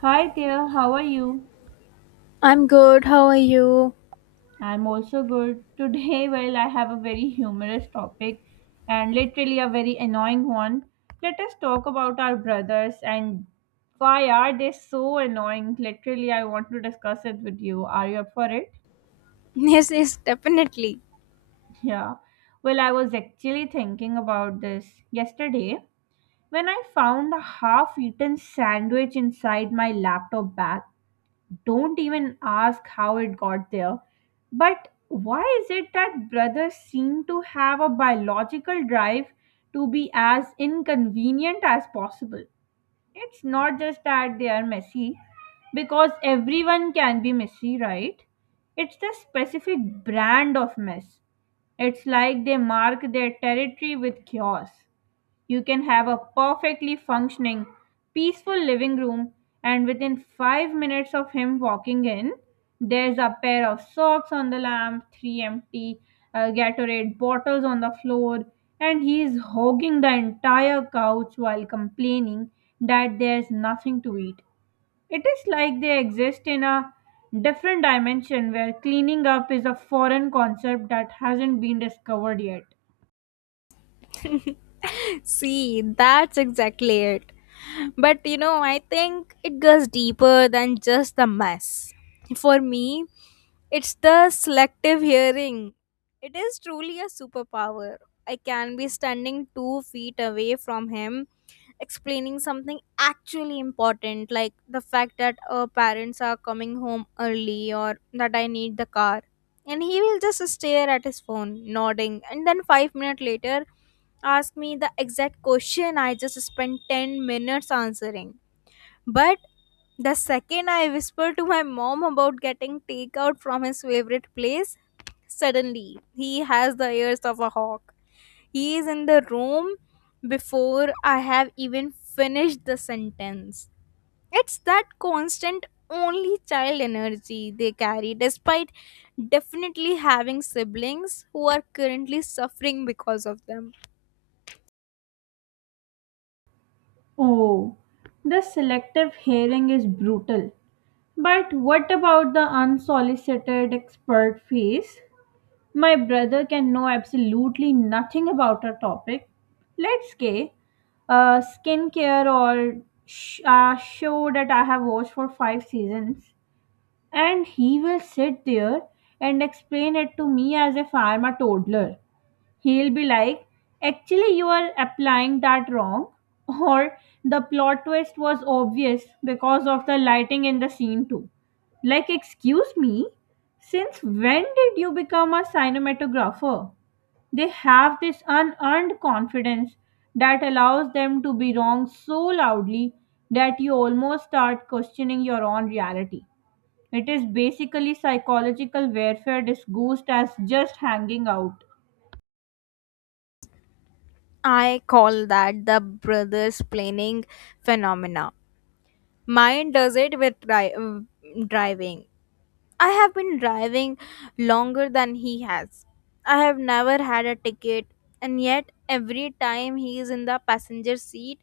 Hi there, how are you? I'm good. How are you? I'm also good. Today, well, I have a very humorous topic and literally a very annoying one. Let us talk about our brothers and why are they so annoying? Literally, I want to discuss it with you. Are you up for it? Yes, yes, definitely. Yeah. Well, I was actually thinking about this yesterday when I found a half eaten sandwich inside my laptop bag. Don't even ask how it got there. But why is it that brothers seem to have a biological drive to be as inconvenient as possible? It's not just that they are messy, because everyone can be messy, right? It's the specific brand of mess. It's like they mark their territory with chaos. You can have a perfectly functioning, peaceful living room, and within 5 minutes of him walking in, there's a pair of socks on the lamp, three empty Gatorade bottles on the floor, and he's hogging the entire couch while complaining that there's nothing to eat. It is like they exist in a different dimension where cleaning up is a foreign concept that hasn't been discovered yet. See, that's exactly it. But you know, I think it goes deeper than just the mess. For me, it's the selective hearing. It is truly a superpower. I can be standing 2 feet away from him, explaining something actually important, like the fact that our parents are coming home early or that I need the car, and he will just stare at his phone nodding, and then 5 minutes later ask me the exact question I just spent 10 minutes answering. But the second I whisper to my mom about getting takeout from his favorite place, suddenly he has the ears of a hawk. He is in the room before I have even finished the sentence. It's that constant only child energy they carry, despite definitely having siblings who are currently suffering because of them. Oh, the selective hearing is brutal. But what about the unsolicited expert fees? My brother can know absolutely nothing about a topic. Let's say skincare or sh- a show that I have watched for five seasons, and he will sit there and explain it to me as if I am a toddler. He'll be like, actually, you are applying that wrong. Or the plot twist was obvious because of the lighting in the scene, too. Like, excuse me, since when did you become a cinematographer? They have this unearned confidence that allows them to be wrong so loudly that you almost start questioning your own reality. It is basically psychological warfare disguised as just hanging out. I call that the brothers planning phenomena. Mine does it with driving. I have been driving longer than he has. I have never had a ticket, and yet every time he is in the passenger seat,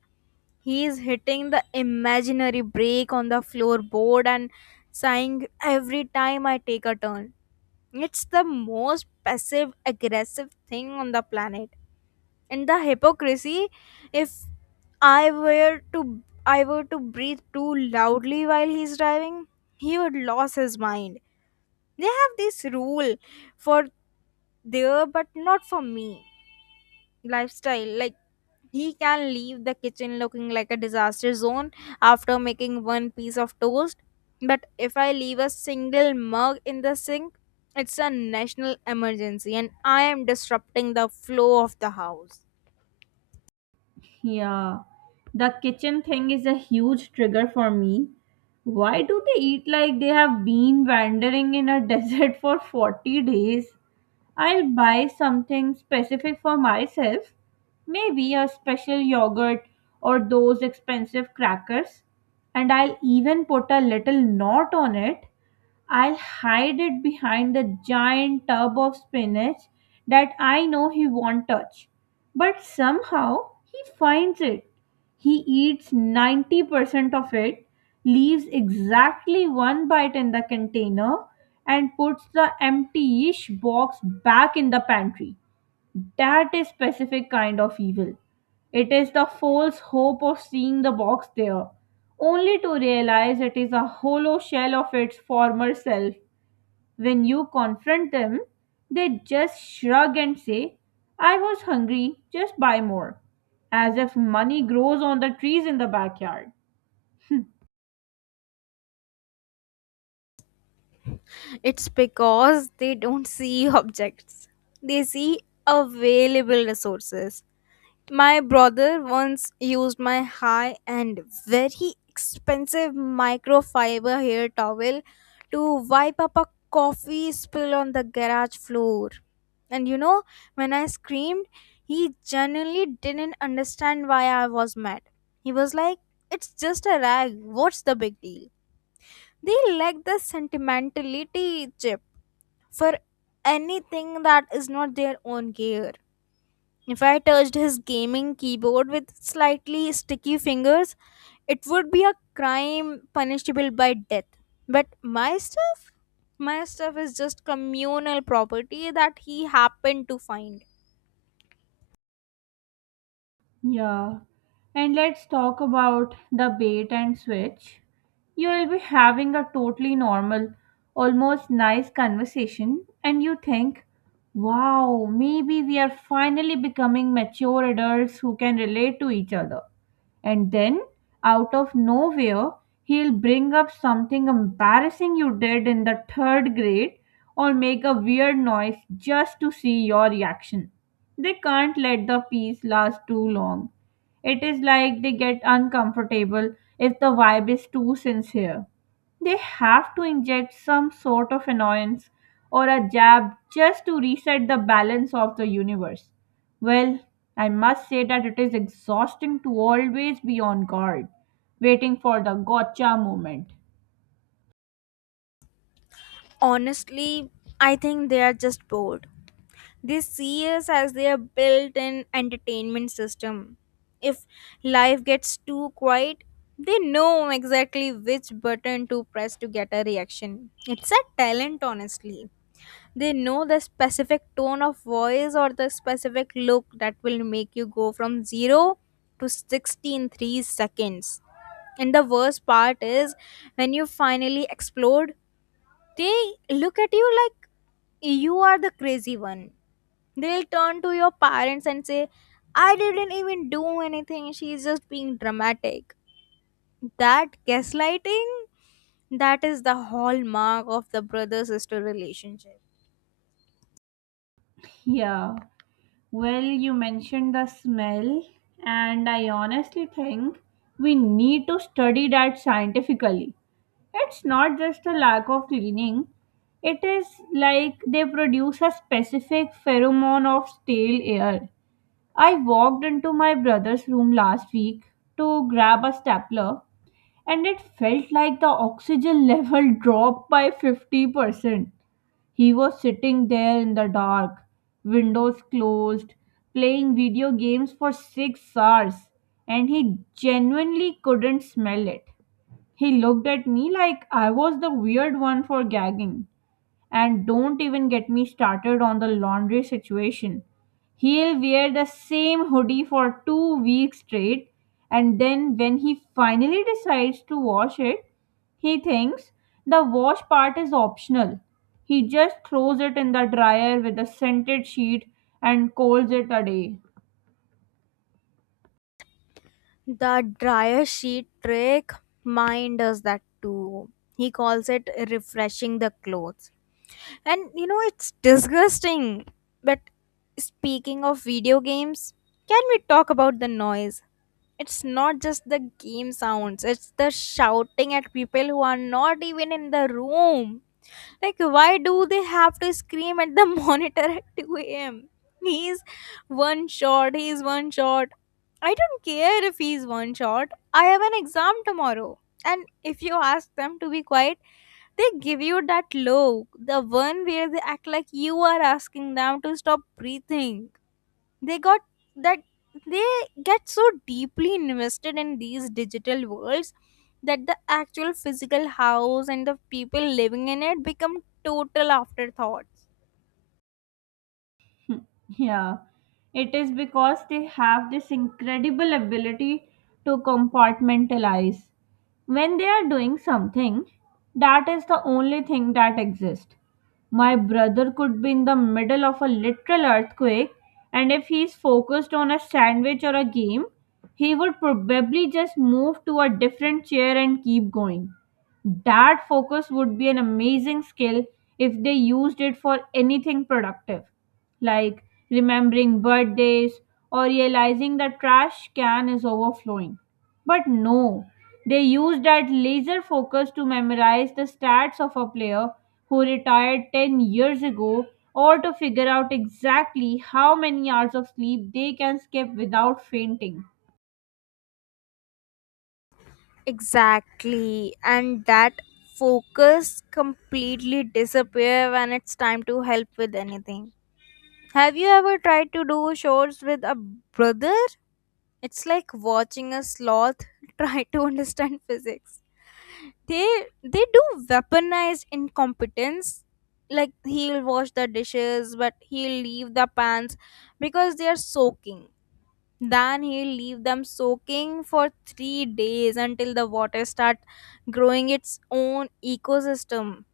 he is hitting the imaginary brake on the floorboard and sighing every time I take a turn. It's the most passive aggressive thing on the planet. And the hypocrisy, if I were to I were to breathe too loudly while he's driving, he would lose his mind. They have this rule for there but not for me lifestyle, like he can leave the kitchen looking like a disaster zone after making one piece of toast, but if I leave a single mug in the sink, it's a national emergency and I am disrupting the flow of the house. Yeah, the kitchen thing is a huge trigger for me. Why do they eat like they have been wandering in a desert for 40 days? I'll buy something specific for myself. Maybe a special yogurt or those expensive crackers. And I'll even put a little knot on it. I'll hide it behind the giant tub of spinach that I know he won't touch. But somehow he finds it. He eats 90% of it, leaves exactly one bite in the container, and puts the empty-ish box back in the pantry. That is specific kind of evil. It is the false hope of seeing the box there, only to realize it is a hollow shell of its former self. When you confront them, they just shrug and say, I was hungry, just buy more, as if money grows on the trees in the backyard. It's because they don't see objects, they see available resources. My brother once used my high and very expensive microfiber hair towel to wipe up a coffee spill on the garage floor. And you know, when I screamed, he genuinely didn't understand why I was mad. He was like, it's just a rag, what's the big deal? They lack the sentimentality chip for anything that is not their own gear. If I touched his gaming keyboard with slightly sticky fingers, it would be a crime punishable by death. But my stuff? My stuff is just communal property that he happened to find. Yeah. And let's talk about the bait and switch. You will be having a totally normal, almost nice conversation, and you think, wow, maybe we are finally becoming mature adults who can relate to each other. And then, out of nowhere, he'll bring up something embarrassing you did in the third grade or make a weird noise just to see your reaction. They can't let the peace last too long. It is like they get uncomfortable if the vibe is too sincere. They have to inject some sort of annoyance or a jab just to reset the balance of the universe. Well, I must say that it is exhausting to always be on guard, waiting for the gotcha moment. Honestly, I think they are just bored. They see us as their built in entertainment system. If life gets too quiet, they know exactly which button to press to get a reaction. It's a talent, honestly. They know the specific tone of voice or the specific look that will make you go from 0 to 60 in 3 seconds. And the worst part is, when you finally explode, they look at you like you are the crazy one. They'll turn to your parents and say, I didn't even do anything, she's just being dramatic. That gaslighting, that is the hallmark of the brother sister relationship. Yeah. Well, you mentioned the smell, and I honestly think we need to study that scientifically. It's not just a lack of cleaning, it is like they produce a specific pheromone of stale air. I walked into my brother's room last week to grab a stapler, and it felt like the oxygen level dropped by 50%. He was sitting there in the dark, windows closed, playing video games for 6 hours, and he genuinely couldn't smell it. He looked at me like I was the weird one for gagging. And don't even get me started on the laundry situation. He'll wear the same hoodie for 2 weeks straight, and then when he finally decides to wash it, he thinks the wash part is optional. He just throws it in the dryer with a scented sheet and calls it a day. The dryer sheet trick, mine does that too. He calls it refreshing the clothes. And you know, it's disgusting. But speaking of video games, can we talk about the noise? It's not just the game sounds, it's the shouting at people who are not even in the room. Like, why do they have to scream at the monitor at 2 a.m.? He's one shot, he's one shot. I don't care if he's one shot. I have an exam tomorrow. And if you ask them to be quiet, they give you that look, the one where they act like you are asking them to stop breathing. They got that they get so deeply invested in these digital worlds that the actual physical house and the people living in it become total afterthoughts. Yeah, it is because they have this incredible ability to compartmentalize. When they are doing something, that is the only thing that exists. My brother could be in the middle of a literal earthquake, and if he's focused on a sandwich or a game, he would probably just move to a different chair and keep going. That focus would be an amazing skill if they used it for anything productive like remembering birthdays or realizing the trash can is overflowing. But no, they used that laser focus to memorize the stats of a player who retired 10 years ago or to figure out exactly how many hours of sleep they can skip without fainting. Exactly, and that focus completely disappear when it's time to help with anything. Have you ever tried to do chores with a brother? It's like watching a sloth try to understand physics. They they do weaponized incompetence. Like, he'll wash the dishes, but he'll leave the pans because they are soaking. Then he'll leave them soaking for 3 days until the water start growing its own ecosystem.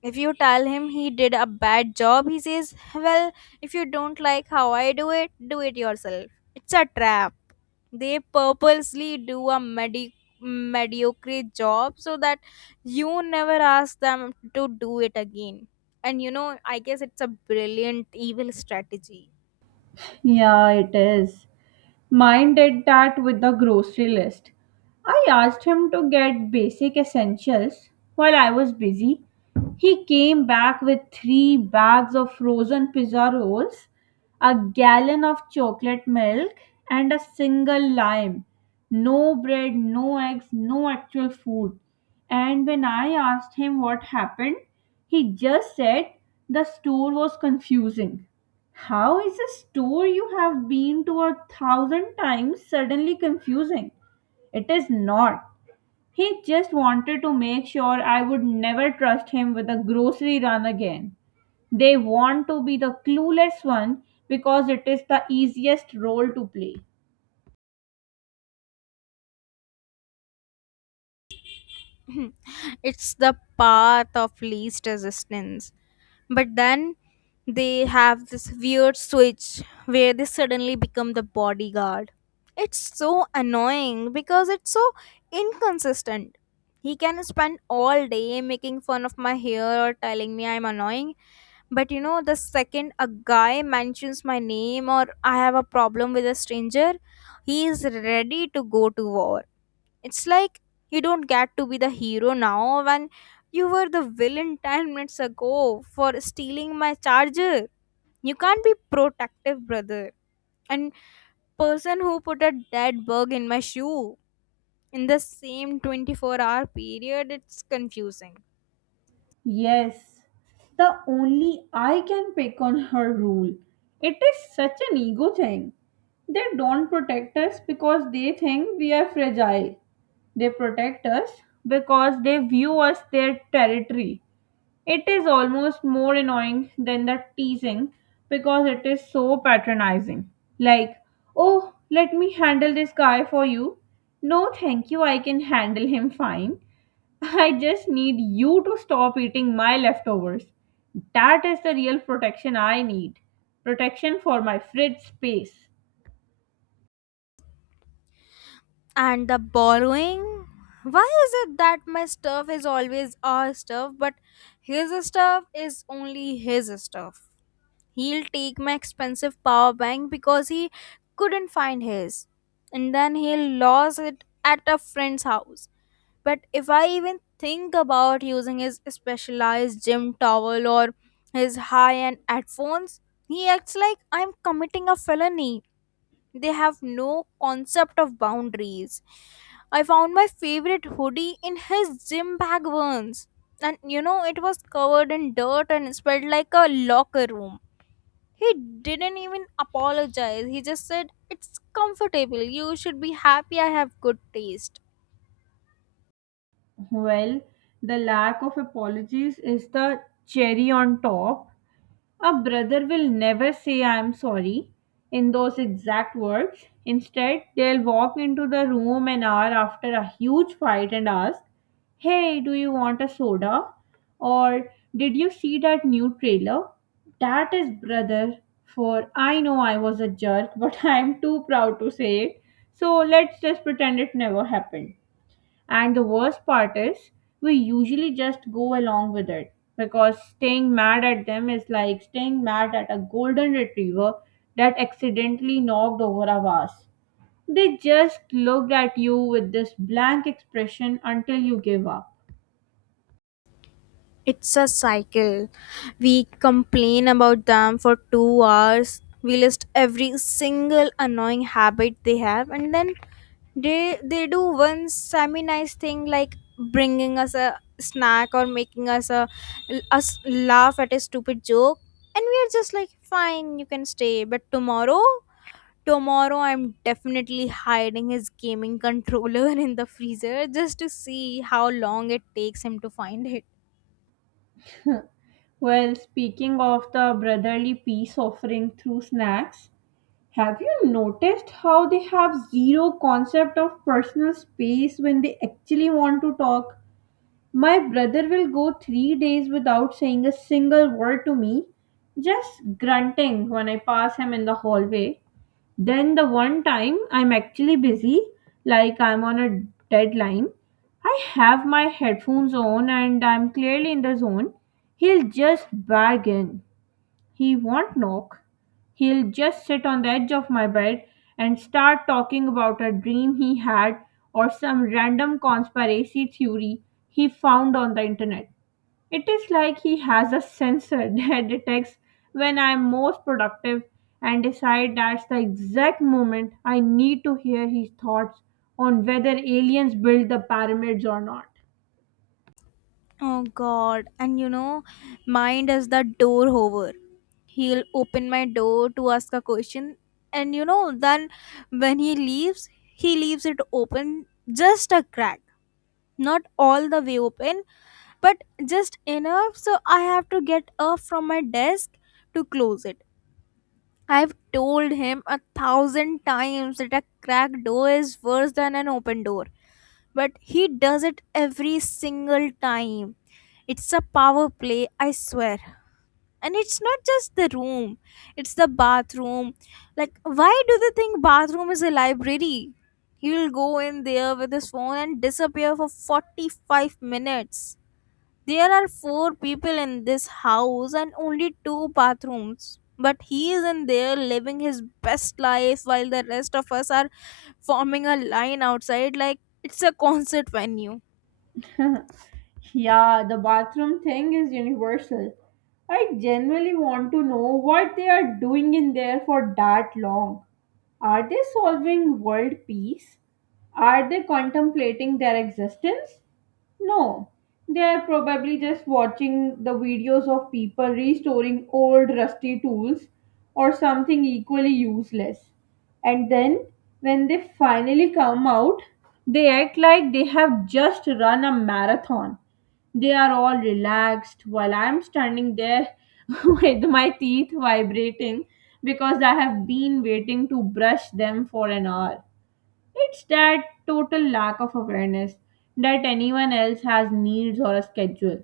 If you tell him he did a bad job, he says, well, if you don't like how I do it yourself. It's a trap. They purposely do a mediocre job so that you never ask them to do it again. And you know, I guess it's a brilliant evil strategy. Yeah, it is. Mine did that with the grocery list. I asked him to get basic essentials while I was busy. He came back with three bags of frozen pizza rolls, a gallon of chocolate milk, and a single lime. No bread, no eggs, no actual food. And when I asked him what happened, he just said the store was confusing. How is a store you have been to a thousand times suddenly confusing? It is not. He just wanted to make sure I would never trust him with a grocery run again. They want to be the clueless one because it is the easiest role to play. It's the path of least resistance. But then they have this weird switch where they suddenly become the bodyguard. It's so annoying because it's so inconsistent. He can spend all day making fun of my hair or telling me I'm annoying, but you know, the second a guy mentions my name or I have a problem with a stranger, he is ready to go to war. It's like, you don't get to be the hero now when you were the villain 10 minutes ago for stealing my charger. You can't be protective brother and person who put a dead bug in my shoe in the same 24-hour period. It's confusing. Yes, the only I can pick on her rule. It is such an ego thing. They don't protect us because they think we are fragile. They protect us because they view us their territory. It is almost more annoying than the teasing because it is so patronizing. Like, oh, let me handle this guy for you. No, thank you, I can handle him fine. I just need you to stop eating my leftovers. That is the real protection I need. Protection for my fridge space. And the borrowing? Why is it that my stuff is always our stuff, but his stuff is only his stuff? He'll take my expensive power bank because he couldn't find his. And then he'll lose it at a friend's house. But if I even think about using his specialized gym towel or his high end headphones, he acts like I'm committing a felony. They have no concept of boundaries. I found my favorite hoodie in his gym bag once. And you know, it was covered in dirt and smelled like a locker room. He didn't even apologize. He just said, it's comfortable, you should be happy I have good taste. Well, the lack of apologies is the cherry on top. A brother will never say, I'm sorry, in those exact words. Instead, they'll walk into the room an hour after a huge fight and ask, Hey, do you want a soda? Or did you see that new trailer? That is brother, for I know I was a jerk, but I'm too proud to say it. So let's just pretend it never happened. And the worst part is, we usually just go along with it because staying mad at them is like staying mad at a golden retriever that accidentally knocked over a vase. They just looked at you with this blank expression until you give up. It's a cycle. We complain about them for 2 hours. We list every single annoying habit they have, and then they do one semi nice thing, like bringing us a snack or making us laugh at a stupid joke, and we are just like, fine, you can stay, but tomorrow, I'm definitely hiding his gaming controller in the freezer just to see how long it takes him to find it. Well, speaking of the brotherly peace offering through snacks, have you noticed how they have zero concept of personal space when they actually want to talk? My brother will go 3 days without saying a single word to me, just grunting when I pass him in the hallway. Then, the one time I'm actually busy, like I'm on a deadline, I have my headphones on and I'm clearly in the zone, he'll just bargain. He won't knock. He'll just sit on the edge of my bed and start talking about a dream he had or some random conspiracy theory he found on the internet. It is like he has a sensor that detects when I'm most productive and decide that's the exact moment I need to hear his thoughts on whether aliens built the pyramids or not. Oh god, and you know, mine does the door hover. He'll open my door to ask a question, and you know, then when he leaves it open just a crack. Not all the way open, but just enough so I have to get up from my desk to close it. I've told him a thousand times that a cracked door is worse than an open door, but he does it every single time. It's a power play, I swear. And it's not just the room, it's the bathroom. Like, why do they think bathroom is a library? He'll go in there with his phone and disappear for 45 minutes. There are four people in this house and only two bathrooms, but he is in there living his best life while the rest of us are forming a line outside like it's a concert venue. Yeah, the bathroom thing is universal. I genuinely want to know what they are doing in there for that long. Are they solving world peace? Are they contemplating their existence? No. They are probably just watching the videos of people restoring old rusty tools or something equally useless. And then, when they finally come out, they act like they have just run a marathon. They are all relaxed while I'm standing there with my teeth vibrating because I have been waiting to brush them for an hour. It's that total lack of awareness that anyone else has needs or a schedule.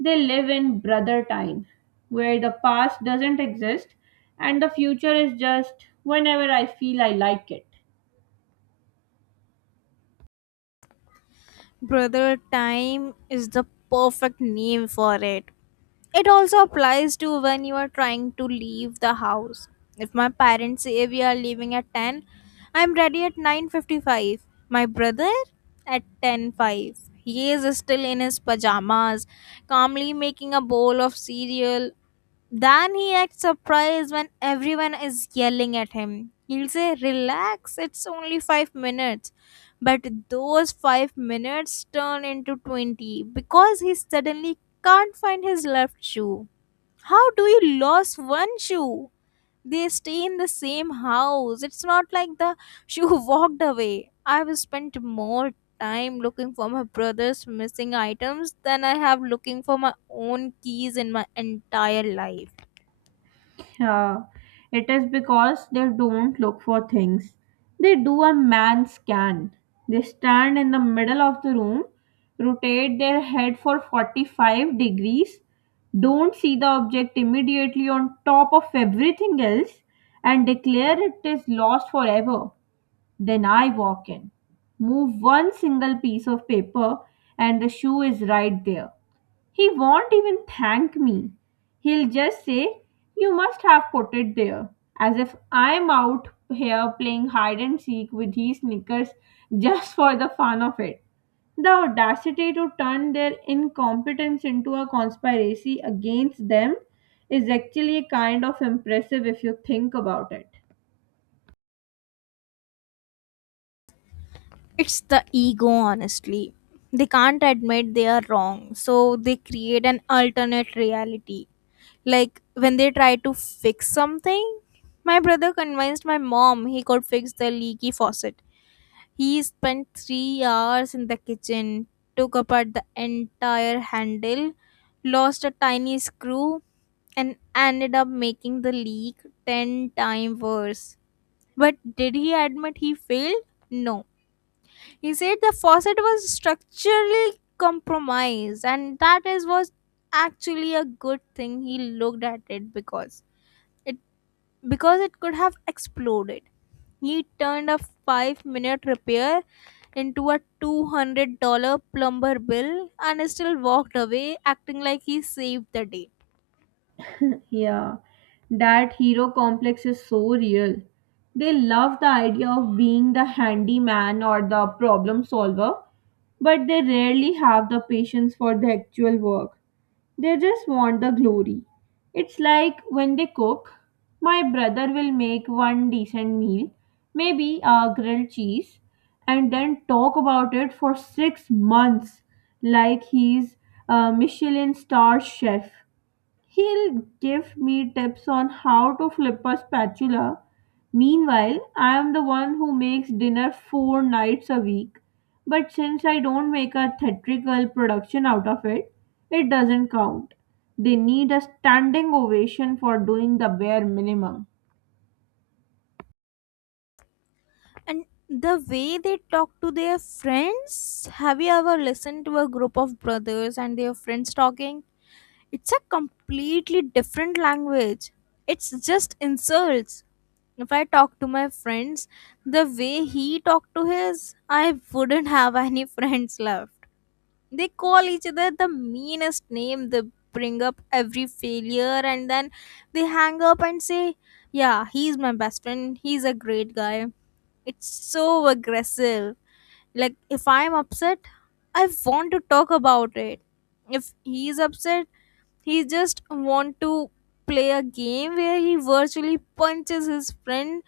They live in brother time, where the past doesn't exist and the future is just whenever I feel I like it. Brother time is the perfect name for it. It also applies to when you are trying to leave the house. If my parents say we are leaving at 10, I'm ready at 9:55. My brother, at ten five. He is still in his pajamas, calmly making a bowl of cereal. Then he acts surprised when everyone is yelling at him. He'll say, relax, it's only 5 minutes. But those 5 minutes turn into 20 because he suddenly can't find his left shoe. How do you lose one shoe? They stay in the same house. It's not like the shoe walked away. I've spent more time looking for my brother's missing items than I have looking for my own keys in my entire life. Uh, it is because they don't look for things. They do a man scan. They stand in the middle of the room, rotate their head for 45 degrees, don't see the object immediately on top of everything else, and declare it is lost forever. Then I walk in, move one single piece of paper, and the shoe is right there. He won't even thank me. He'll just say, You must have put it there, as if I'm out here playing hide and seek with his knickers just for the fun of it. The audacity to turn their incompetence into a conspiracy against them is actually kind of impressive if you think about it. It's the ego, honestly. They can't admit they are wrong, so they create an alternate reality. Like when they try to fix something, my brother convinced my mom he could fix the leaky faucet. He spent 3 hours in the kitchen, took apart the entire handle, lost a tiny screw, and ended up making the leak 10 times worse. But did he admit he failed? No, he said the faucet was structurally compromised, and that is was actually a good thing he looked at it, it because it could have exploded. He turned a 5 minute repair into a $200 plumber bill and still walked away acting like he saved the day. Yeah, that hero complex is so real. They love the idea of being the handyman or the problem solver, but they rarely have the patience for the actual work. They just want the glory. It's like when they cook, my brother will make one decent meal, maybe a grilled cheese, and then talk about it for 6 months like he's a Michelin star chef. He'll give me tips on how to flip a spatula. Meanwhile, I am the one who makes dinner four nights a week. But since I don't make a theatrical production out of it, it doesn't count. They need a standing ovation for doing the bare minimum. And the way they talk to their friends, have you ever listened to a group of brothers and their friends talking? It's a completely different language. It's just insults. If I talk to my friends the way he talked to his, I wouldn't have any friends left. They call each other the meanest name, they bring up every failure, and then they hang up and say, yeah, he's my best friend, he's a great guy. It's so aggressive. Like, if I'm upset, I want to talk about it. If he's upset, he just want to play a game where he virtually punches his friend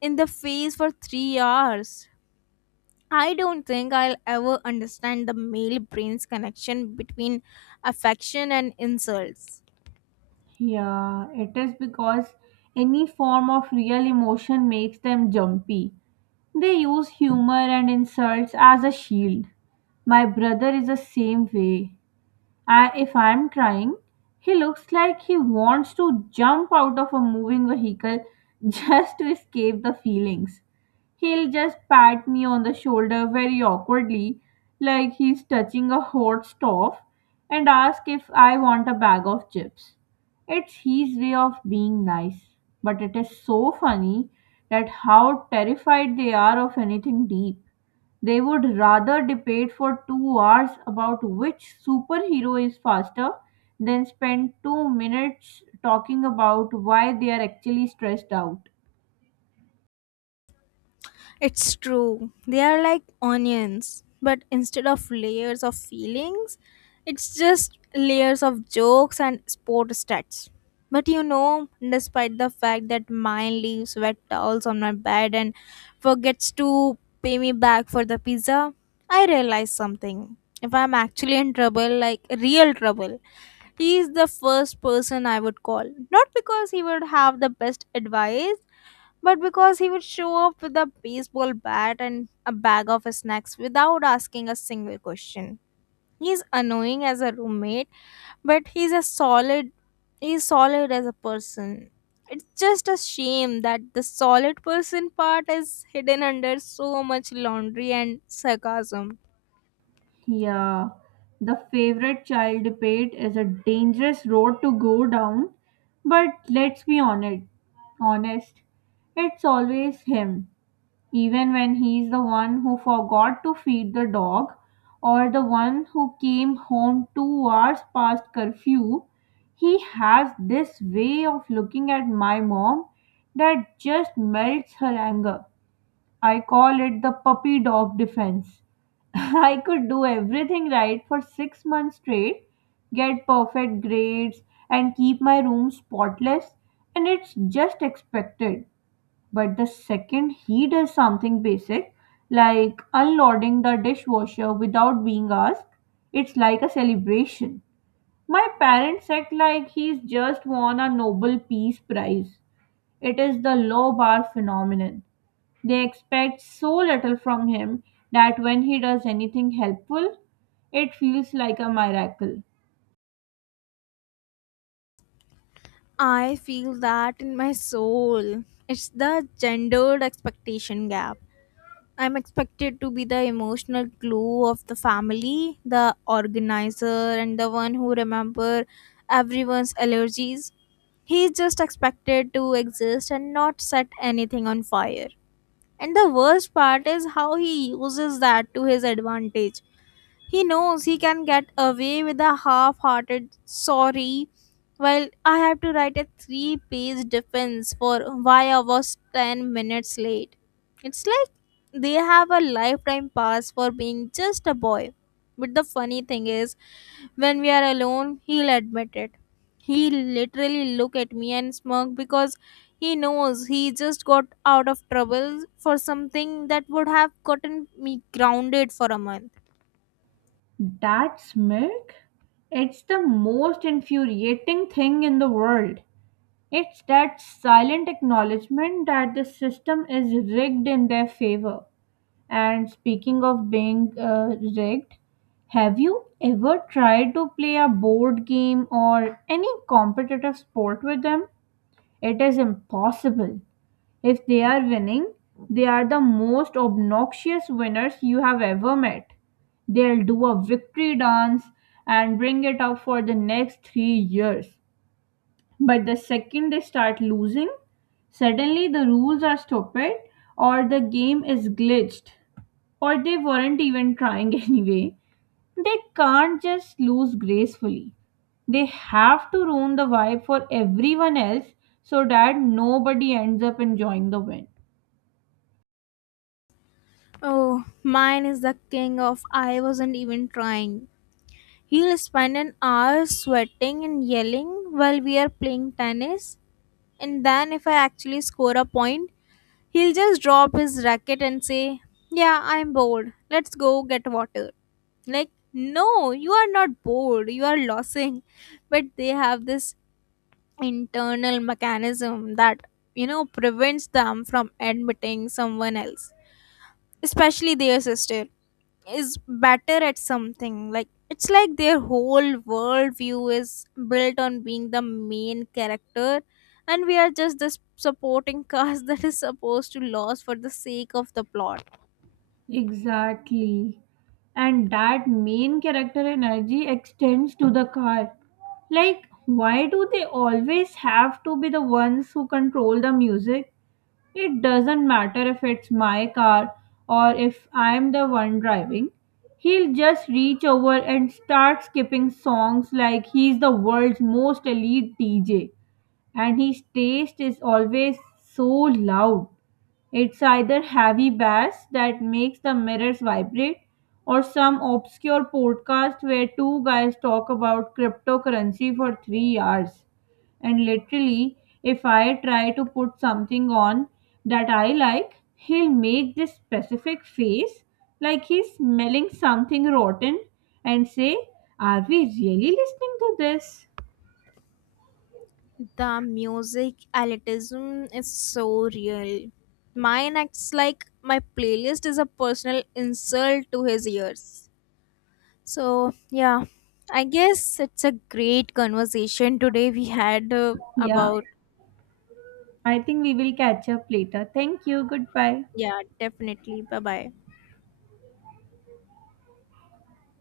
in the face for 3 hours. I don't think I'll ever understand the male brain's connection between affection and insults. Yeah, it is because any form of real emotion makes them jumpy. They use humor and insults as a shield. My brother is the same way. I, if I'm trying, he looks like he wants to jump out of a moving vehicle just to escape the feelings. He'll just pat me on the shoulder very awkwardly, like he's touching a hot stove, and ask if I want a bag of chips. It's his way of being nice, but it is so funny that how terrified they are of anything deep. They would rather debate for 2 hours about which superhero is faster than spend 2 minutes talking about why they are actually stressed out. It's true, they are like onions, but instead of layers of feelings, it's just layers of jokes and sport stats. But you know, despite the fact that mine leaves wet towels on my bed and forgets to pay me back for the pizza, I realize something. If I'm actually in trouble, like real trouble, he is the first person I would call. Not because he would have the best advice, but because he would show up with a baseball bat and a bag of snacks without asking a single question. He's annoying as a roommate, but he's solid as a person. It's just a shame that the solid person part is hidden under so much laundry and sarcasm. Yeah, the favorite child debate is a dangerous road to go down, but let's be honest. Honest, it's always him. Even when he's the one who forgot to feed the dog or the one who came home 2 hours past curfew, he has this way of looking at my mom that just melts her anger. I call it the puppy dog defense. I could do everything right for 6 months straight, get perfect grades, and keep my room spotless, and it's just expected. But the second he does something basic, like unloading the dishwasher without being asked, it's like a celebration. My parents act like he's just won a Nobel Peace Prize. It is the low bar phenomenon. They expect so little from him that when he does anything helpful, it feels like a miracle. I feel that in my soul. It's the gendered expectation gap. I'm expected to be the emotional glue of the family, the organizer, and the one who remember everyone's allergies. He's just expected to exist and not set anything on fire. And the worst part is how he uses that to his advantage. He knows he can get away with a half hearted sorry, while I have to write a three-page defense for why I was 10 minutes late. It's like they have a lifetime pass for being just a boy. But the funny thing is, when we are alone, he'll admit it. He literally look at me and smirk because he knows he just got out of trouble for something that would have gotten me grounded for a month. That's milk? It's the most infuriating thing in the world. It's that silent acknowledgement that the system is rigged in their favor. And speaking of being rigged, have you ever tried to play a board game or any competitive sport with them? It is impossible. If they are winning, they are the most obnoxious winners you have ever met. They'll do a victory dance and bring it up for the next 3 years. But the second they start losing, suddenly the rules are stupid, or the game is glitched, or they weren't even trying anyway. They can't just lose gracefully. They have to ruin the vibe for everyone else so that nobody ends up enjoying the win. Oh, mine is the king of I wasn't even trying. He'll spend an hour sweating and yelling while we are playing tennis, and then if I actually score a point, he'll just drop his racket and say, yeah, I'm bored, let's go get water. Like, no, you are not bored, you are losing. But they have this internal mechanism that, you know, prevents them from admitting someone else, especially their sister, is better at something. Like, it's like their whole worldview is built on being the main character and we are just this supporting cast that is supposed to lose for the sake of the plot. Exactly. And that main character energy extends to the car. Like, why do they always have to be the ones who control the music? It doesn't matter if it's my car or if I'm the one driving. He'll just reach over and start skipping songs like he's the world's most elite DJ, and his taste is always so loud. It's either heavy bass that makes the mirrors vibrate, or some obscure podcast where two guys talk about cryptocurrency for 3 hours. And literally, if I try to put something on that I like, he'll make this specific face like he's smelling something rotten and say, Are we really listening to this? The music elitism is so real. Mine acts like my playlist is a personal insult to his ears. So yeah, I guess it's a great conversation today we had, Yeah, about. I think we will catch up later. Thank you. Goodbye. Yeah, definitely, bye bye.